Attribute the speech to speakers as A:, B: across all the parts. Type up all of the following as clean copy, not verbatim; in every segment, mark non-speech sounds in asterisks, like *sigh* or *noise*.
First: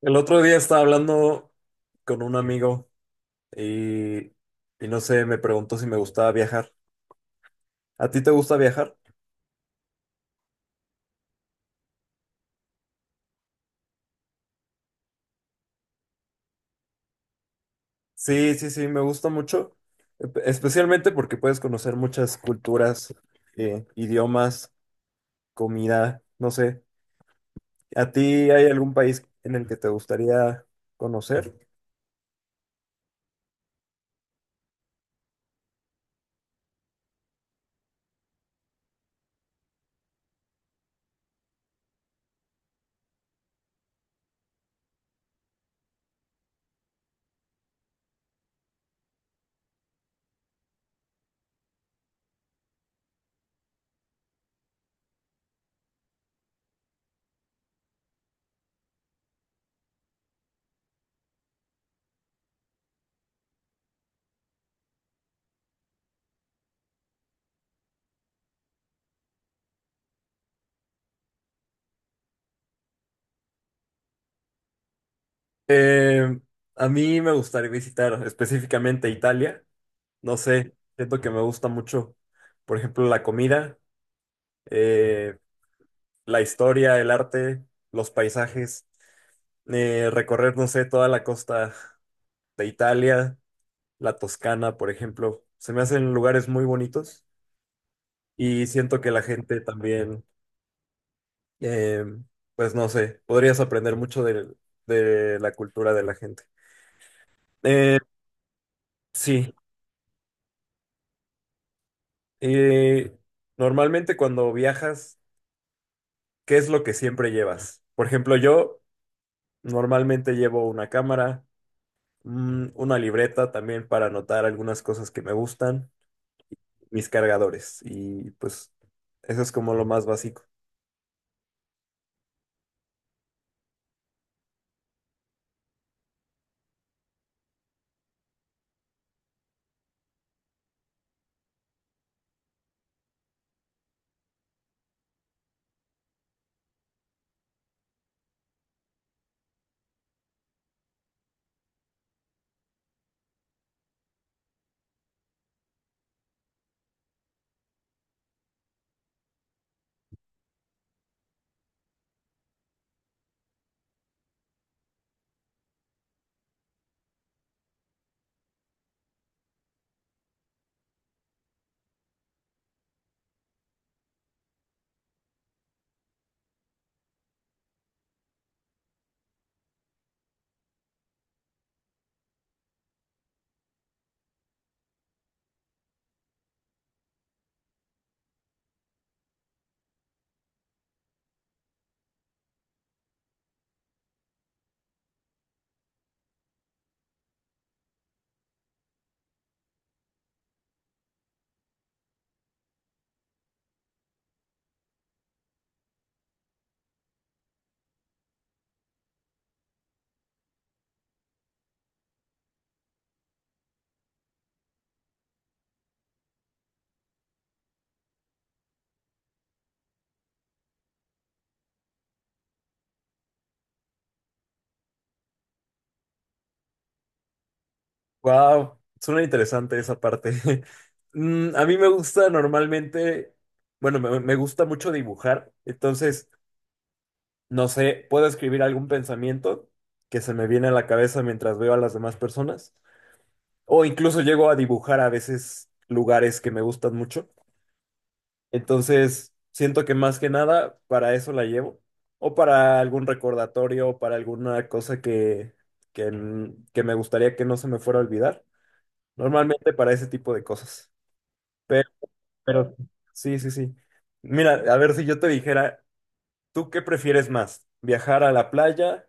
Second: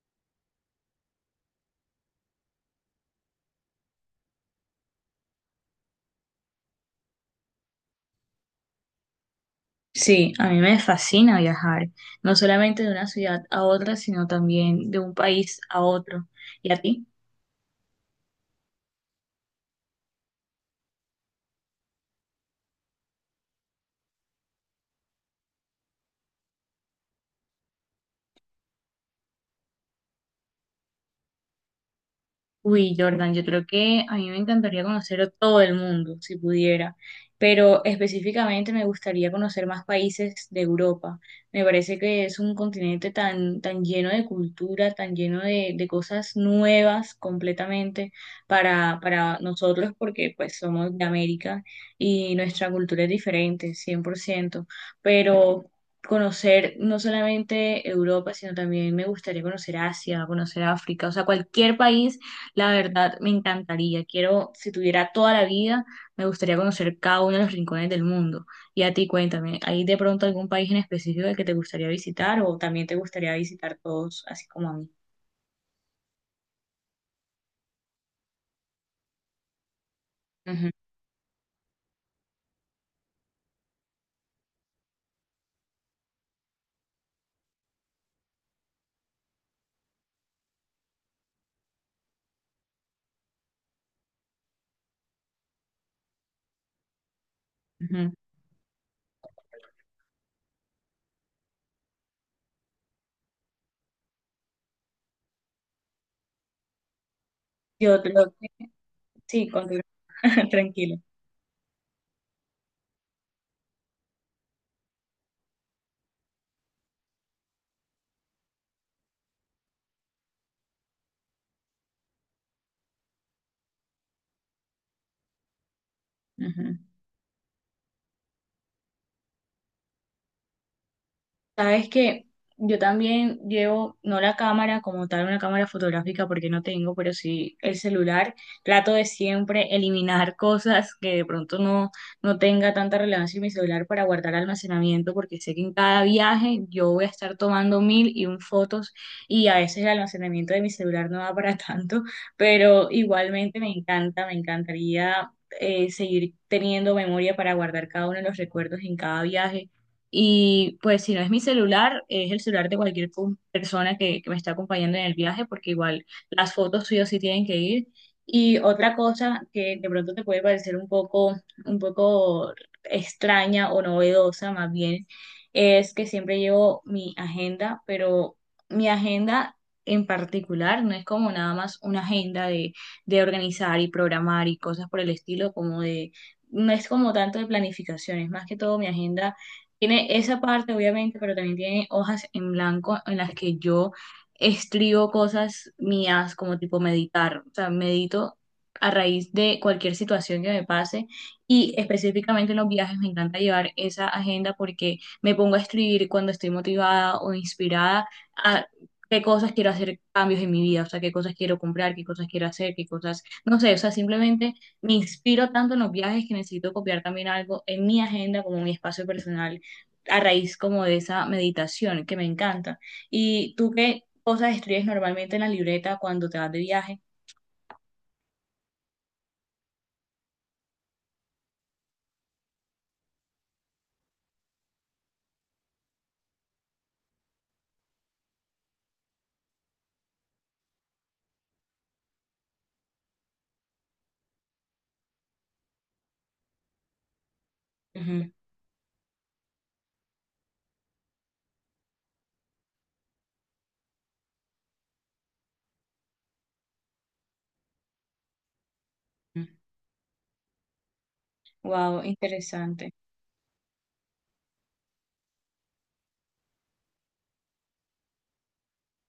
A: El otro día estaba hablando con un amigo y, y no sé, me preguntó si me gustaba viajar. ¿A ti te gusta viajar?
B: Sí, a mí me fascina viajar, no solamente de una ciudad a otra, sino también de un país a otro. ¿Y a ti?
A: Sí, sí, sí, me gusta mucho, especialmente porque puedes conocer muchas culturas, idiomas, comida, no sé. ¿A ti hay algún país en el que te gustaría conocer?
B: Uy, Jordan, yo creo que a mí me encantaría conocer a todo el mundo, si pudiera, pero específicamente me gustaría conocer más países de Europa. Me parece que es un continente tan, tan lleno de cultura, tan lleno de cosas nuevas completamente para nosotros, porque pues somos de América y nuestra cultura es diferente, 100%. Pero conocer no solamente Europa, sino también me gustaría conocer Asia, conocer África, o sea, cualquier país la verdad, me encantaría. Quiero, si tuviera toda la vida, me gustaría conocer cada uno de los rincones del mundo. Y a ti, cuéntame, ¿hay de pronto algún país en específico que te gustaría visitar o también te gustaría visitar todos, así como a mí?
A: Eh, a mí me gustaría visitar específicamente Italia. No
B: Ujú,
A: sé, siento que me gusta mucho, por ejemplo, la comida. Eh, la historia, el arte, los paisajes, recorrer, no sé, toda la costa de Italia, la Toscana, por ejemplo. Se me hacen lugares muy bonitos
B: ujú.
A: y siento que la gente también, eh, pues no sé, podrías aprender mucho de la cultura de la gente. Eh,
B: Yo creo que sí,
A: sí,
B: continúa. *laughs* Tranquilo.
A: eh, normalmente cuando viajas, ¿qué es lo que siempre llevas? Por ejemplo, yo normalmente llevo una cámara. Una libreta también para anotar algunas cosas que me gustan,
B: Ujú.
A: mis cargadores y pues eso es como lo más básico.
B: Sabes que yo también llevo, no la cámara como tal, una cámara fotográfica porque no tengo, pero sí el celular. Trato de siempre eliminar *laughs* cosas que de pronto no, no tenga tanta relevancia en mi celular para guardar almacenamiento porque sé que en cada viaje yo voy a estar tomando mil y un fotos y a veces el almacenamiento de mi celular no da para *laughs* tanto, pero igualmente me encanta, me encantaría seguir teniendo memoria para guardar cada uno de los recuerdos en cada viaje y pues si no es mi celular, es el celular de cualquier persona que me está acompañando en el viaje, porque igual las fotos suyas sí o sí tienen que ir. Y otra cosa que de pronto te puede parecer un poco extraña o novedosa más bien, es que siempre llevo mi agenda, pero mi agenda en particular no es como nada más una agenda de organizar y programar y cosas por el estilo, como de, no es como tanto de planificación, es más que todo mi agenda tiene esa parte, obviamente, pero también tiene hojas en blanco en las que yo escribo cosas mías, como tipo meditar. O sea, medito a raíz de cualquier situación que me pase y específicamente en los viajes me encanta llevar esa agenda porque me pongo a escribir cuando estoy motivada o inspirada a qué cosas quiero hacer cambios en mi vida, o sea, qué cosas quiero comprar, qué cosas quiero hacer, qué cosas, no sé, o sea, simplemente me inspiro tanto en los viajes que necesito copiar también algo en mi agenda como mi espacio personal a raíz como de esa meditación que me encanta. ¿Y tú qué cosas escribes normalmente en la libreta cuando te vas de viaje?
A: Wow, suena interesante esa parte. *laughs* A mí me gusta normalmente, bueno, me gusta mucho dibujar, entonces, no sé, puedo escribir algún pensamiento que se me viene a la cabeza mientras veo a las demás personas o incluso llego a dibujar a veces lugares que me gustan mucho. Entonces, siento que más que nada para eso la llevo, o para algún recordatorio, o para alguna cosa que me gustaría que no se me fuera a olvidar. Normalmente para ese tipo de cosas. Pero,
B: Wow,
A: pero
B: interesante.
A: sí, sí, sí. Mira, a ver si yo te dijera, ¿tú qué prefieres más? ¿Viajar a la playa,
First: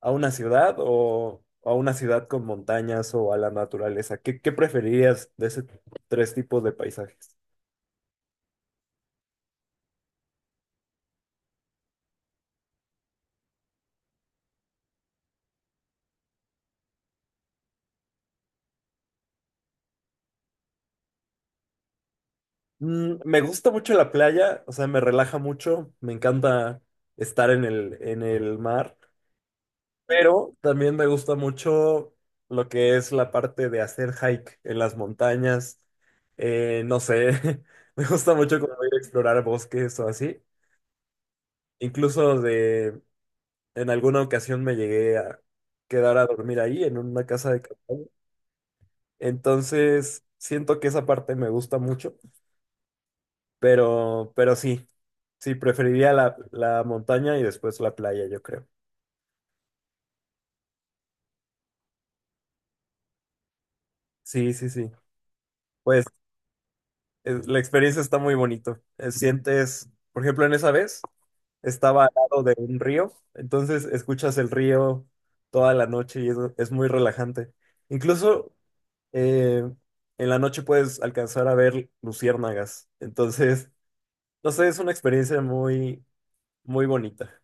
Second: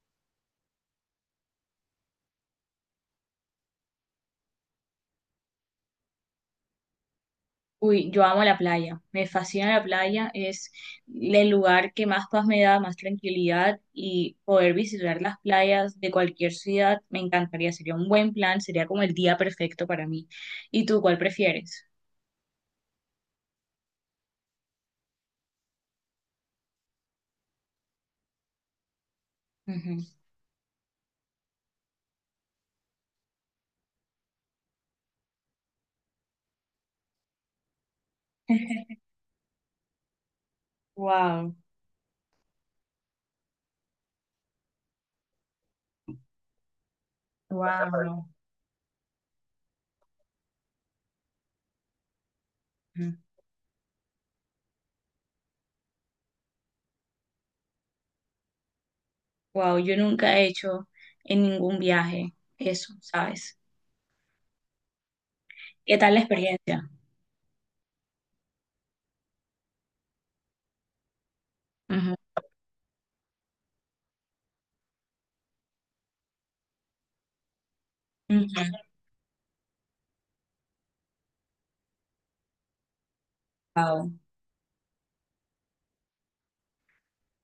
A: a una ciudad o a una ciudad con montañas o a la naturaleza? Qué preferirías de esos tres tipos de paisajes?
B: Uy, yo amo la playa, me fascina la playa, es el lugar que más paz me da, más tranquilidad y poder visitar las playas de cualquier ciudad me encantaría, sería un buen plan, sería como el día perfecto para mí. ¿Y tú cuál prefieres?
A: Me gusta mucho la playa, o sea, me relaja mucho, me encanta estar en el mar, pero también me gusta mucho lo que es la parte de hacer hike en las montañas, no sé, *laughs* me gusta mucho como ir a explorar bosques o así,
B: Wow,
A: incluso en alguna ocasión me llegué a quedar a dormir ahí en una casa de campaña,
B: wow.
A: entonces siento que esa parte me gusta mucho.
B: *laughs*
A: Pero sí, sí, preferiría la montaña y después la playa, yo creo.
B: Wow, yo nunca he hecho en ningún viaje eso, ¿sabes?
A: Sí, sí, sí.
B: ¿Qué
A: Pues
B: tal la experiencia?
A: la experiencia está muy bonito. Sientes, por ejemplo, en esa vez estaba al
B: Ujú.
A: lado de un río, entonces escuchas el río toda la noche y es muy relajante. Incluso eh, en la noche puedes alcanzar a ver luciérnagas. Entonces,
B: Wow,
A: no sé, es una experiencia muy, muy bonita.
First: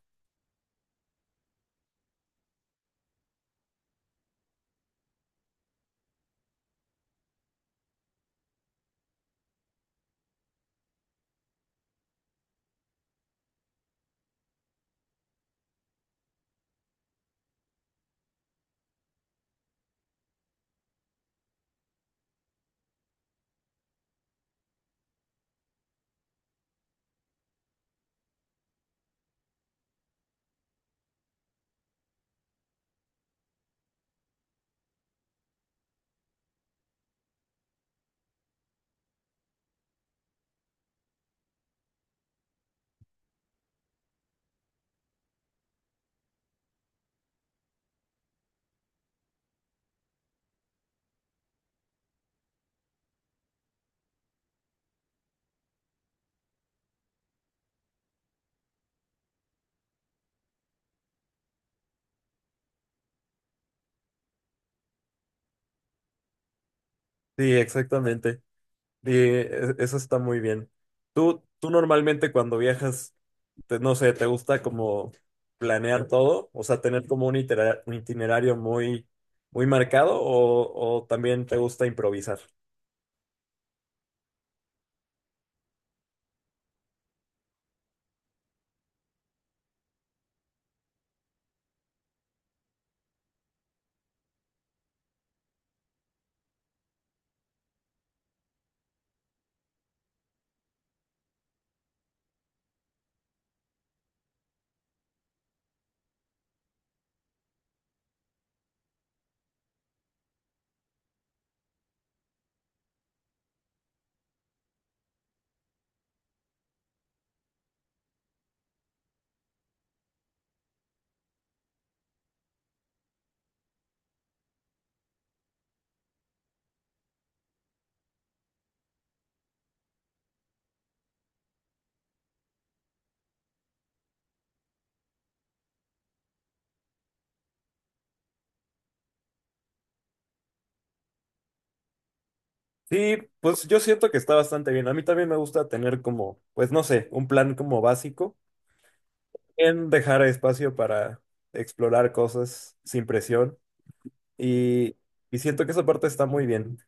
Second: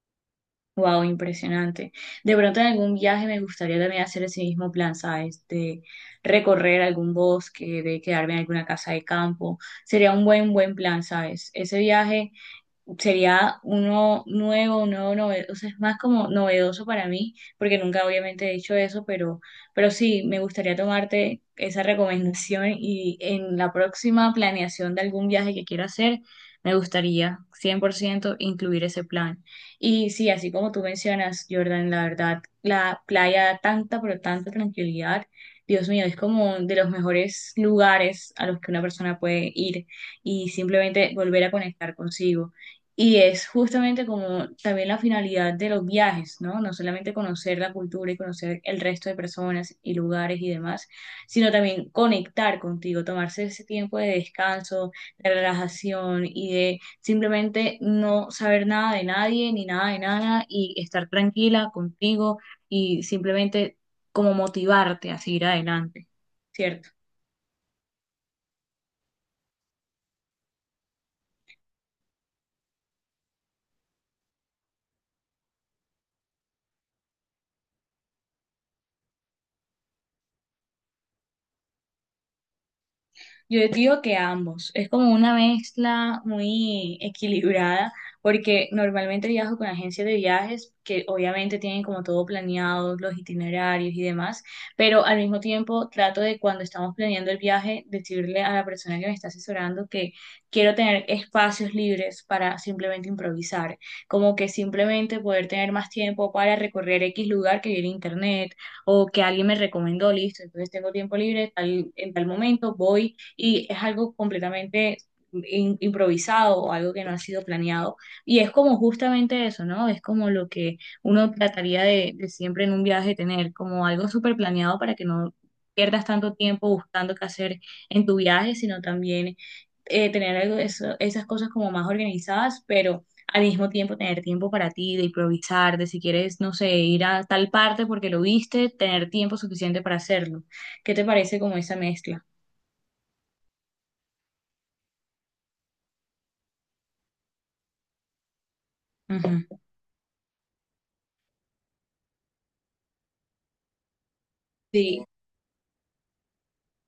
B: wow, impresionante. De pronto en algún viaje me gustaría también hacer ese mismo plan, ¿sabes? De recorrer algún bosque, de quedarme en alguna casa de campo. Sería un buen, buen plan, ¿sabes? Ese viaje sería uno nuevo, un nuevo novedoso, o sea, es más como novedoso para mí, porque nunca obviamente he dicho eso, pero sí, me gustaría tomarte esa recomendación y en la próxima planeación de algún viaje que quiera hacer, me gustaría 100% incluir ese plan. Y sí, así como tú mencionas, Jordan, la verdad, la playa da tanta, pero tanta tranquilidad. Dios mío, es como de los mejores lugares a los que una persona puede ir y simplemente volver a conectar consigo. Y es justamente como también la finalidad de los viajes, ¿no? No solamente conocer la cultura y conocer el resto de personas y lugares y demás, sino también conectar contigo, tomarse ese tiempo de descanso, de relajación y de simplemente no saber nada de nadie ni nada de nada y estar tranquila contigo y simplemente como motivarte a seguir adelante, ¿cierto?
A: Sí, exactamente. Sí, eso está muy bien. Tú normalmente cuando viajas, no sé, ¿te gusta como planear todo? O sea, tener como un itinerario muy, muy marcado o también te gusta improvisar.
B: Yo digo que ambos. Es como una mezcla muy equilibrada, porque normalmente viajo con agencias de viajes que obviamente tienen como todo planeado, los itinerarios y demás, pero al mismo tiempo trato de cuando estamos planeando el viaje, decirle a la persona que me está asesorando que quiero tener espacios libres para simplemente improvisar, como que simplemente poder tener más tiempo para recorrer X lugar que vi en internet o que alguien me recomendó, listo, entonces tengo tiempo libre, tal, en tal momento voy y es algo completamente improvisado o algo que no ha sido planeado. Y es como justamente eso, ¿no? Es como lo que uno trataría de siempre en un viaje tener, como algo súper planeado para que no pierdas tanto tiempo buscando qué hacer en tu viaje, sino también tener algo, esas cosas como más organizadas, pero al mismo tiempo tener tiempo para ti, de improvisar, de si quieres, no sé, ir a tal parte porque lo viste, tener tiempo suficiente para hacerlo. ¿Qué te parece como esa mezcla?
A: Sí, pues yo siento que está bastante bien. A mí también me gusta tener como, pues no sé, un plan como básico,
B: Ujú.
A: en dejar espacio para explorar cosas sin presión y,
B: Sí.
A: y siento que esa parte está muy bien.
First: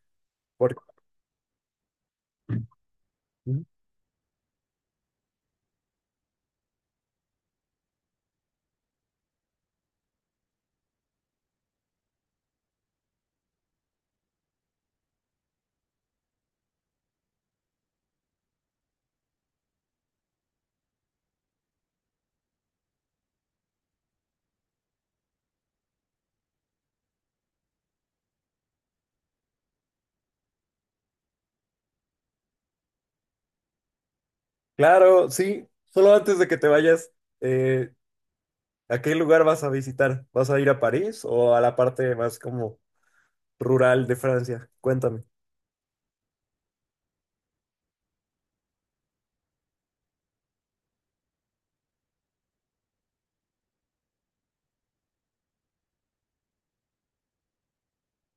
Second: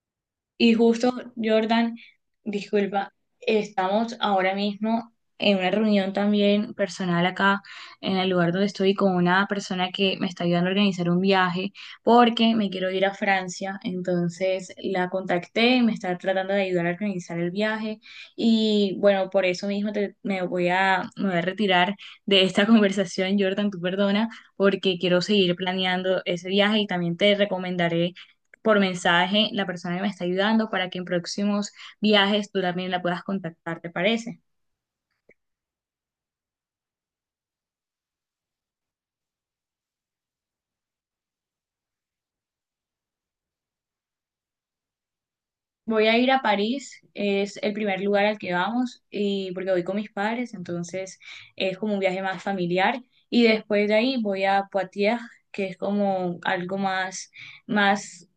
B: Y
A: porque-
B: justo, Jordan, disculpa, estamos ahora mismo en una reunión también personal acá en el lugar donde estoy con una persona que me está ayudando a organizar un viaje porque me quiero ir a Francia. Entonces la contacté me está tratando de ayudar a organizar el viaje. Y bueno, por eso mismo me voy a retirar de esta *laughs* conversación, Jordan, tú perdona, porque quiero seguir planeando ese viaje y también te recomendaré por mensaje la persona que me está ayudando para que en próximos viajes tú también la puedas contactar, ¿te parece?
A: Claro, sí. Solo antes de que te vayas, eh, ¿a qué lugar vas a visitar? ¿Vas a ir a París o a la parte más como rural de Francia? Cuéntame.
B: Voy a ir a París, es el primer lugar al que vamos y porque voy con mis padres, entonces es como un viaje más familiar y después de ahí voy a Poitiers, que es como algo más más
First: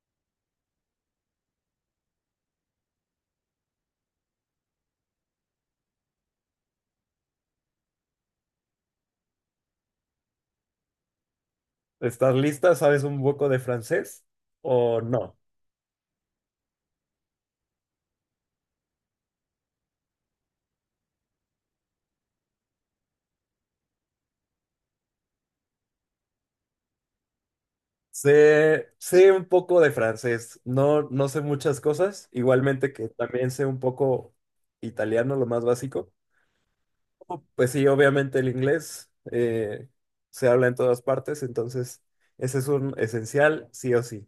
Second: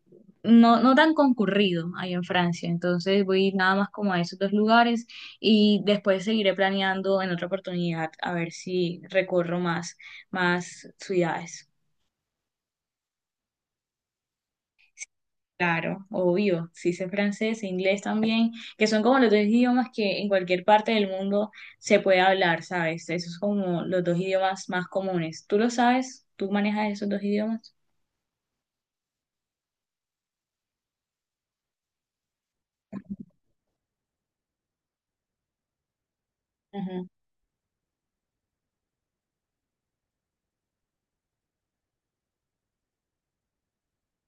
B: no tan concurrido ahí en Francia, entonces voy nada más como a esos dos lugares y después seguiré planeando en otra oportunidad a ver si recorro más más ciudades.
A: ¿Estás lista? ¿Sabes un poco de francés o no?
B: Claro, obvio, sí sé francés, e inglés también, que son como los dos idiomas que en cualquier parte del mundo se puede hablar, ¿sabes? Esos son como los dos idiomas más comunes. ¿Tú lo sabes? ¿Tú manejas esos dos idiomas?
A: Sé un poco de francés. No sé muchas cosas. Igualmente que también sé un poco italiano, lo más básico. Oh, pues sí, obviamente el inglés se habla en todas partes, entonces ese es un esencial, sí o sí.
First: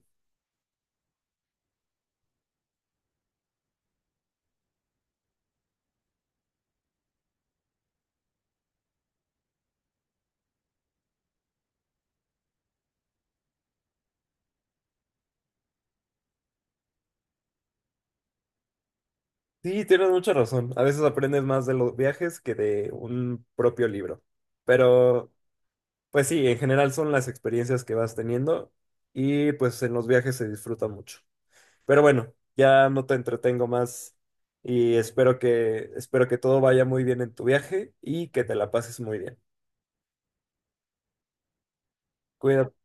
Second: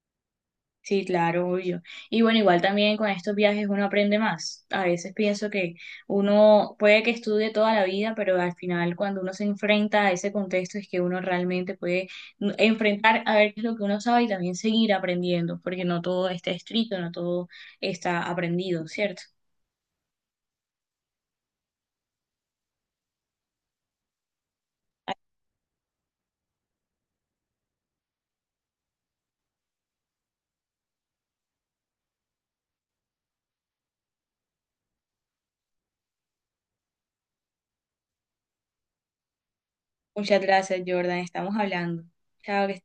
B: Sí, claro, obvio. Y bueno, igual también con estos viajes uno aprende más. A veces pienso que uno puede que estudie toda la vida, pero al final cuando uno se enfrenta a ese contexto es que uno realmente puede enfrentar a ver qué es lo que uno sabe y también seguir aprendiendo, porque no todo está escrito, no todo está aprendido, ¿cierto?
A: Sí, tienes mucha razón. A veces aprendes más de los viajes que de un propio libro. Pero, pues sí, en general son las experiencias que vas teniendo y pues en los viajes se disfruta mucho. Pero bueno, ya no te entretengo más y espero espero que todo vaya muy bien en tu viaje y que te la pases muy bien.
B: Muchas gracias, Jordan. Estamos hablando. Chao,
A: Cuídate.
B: que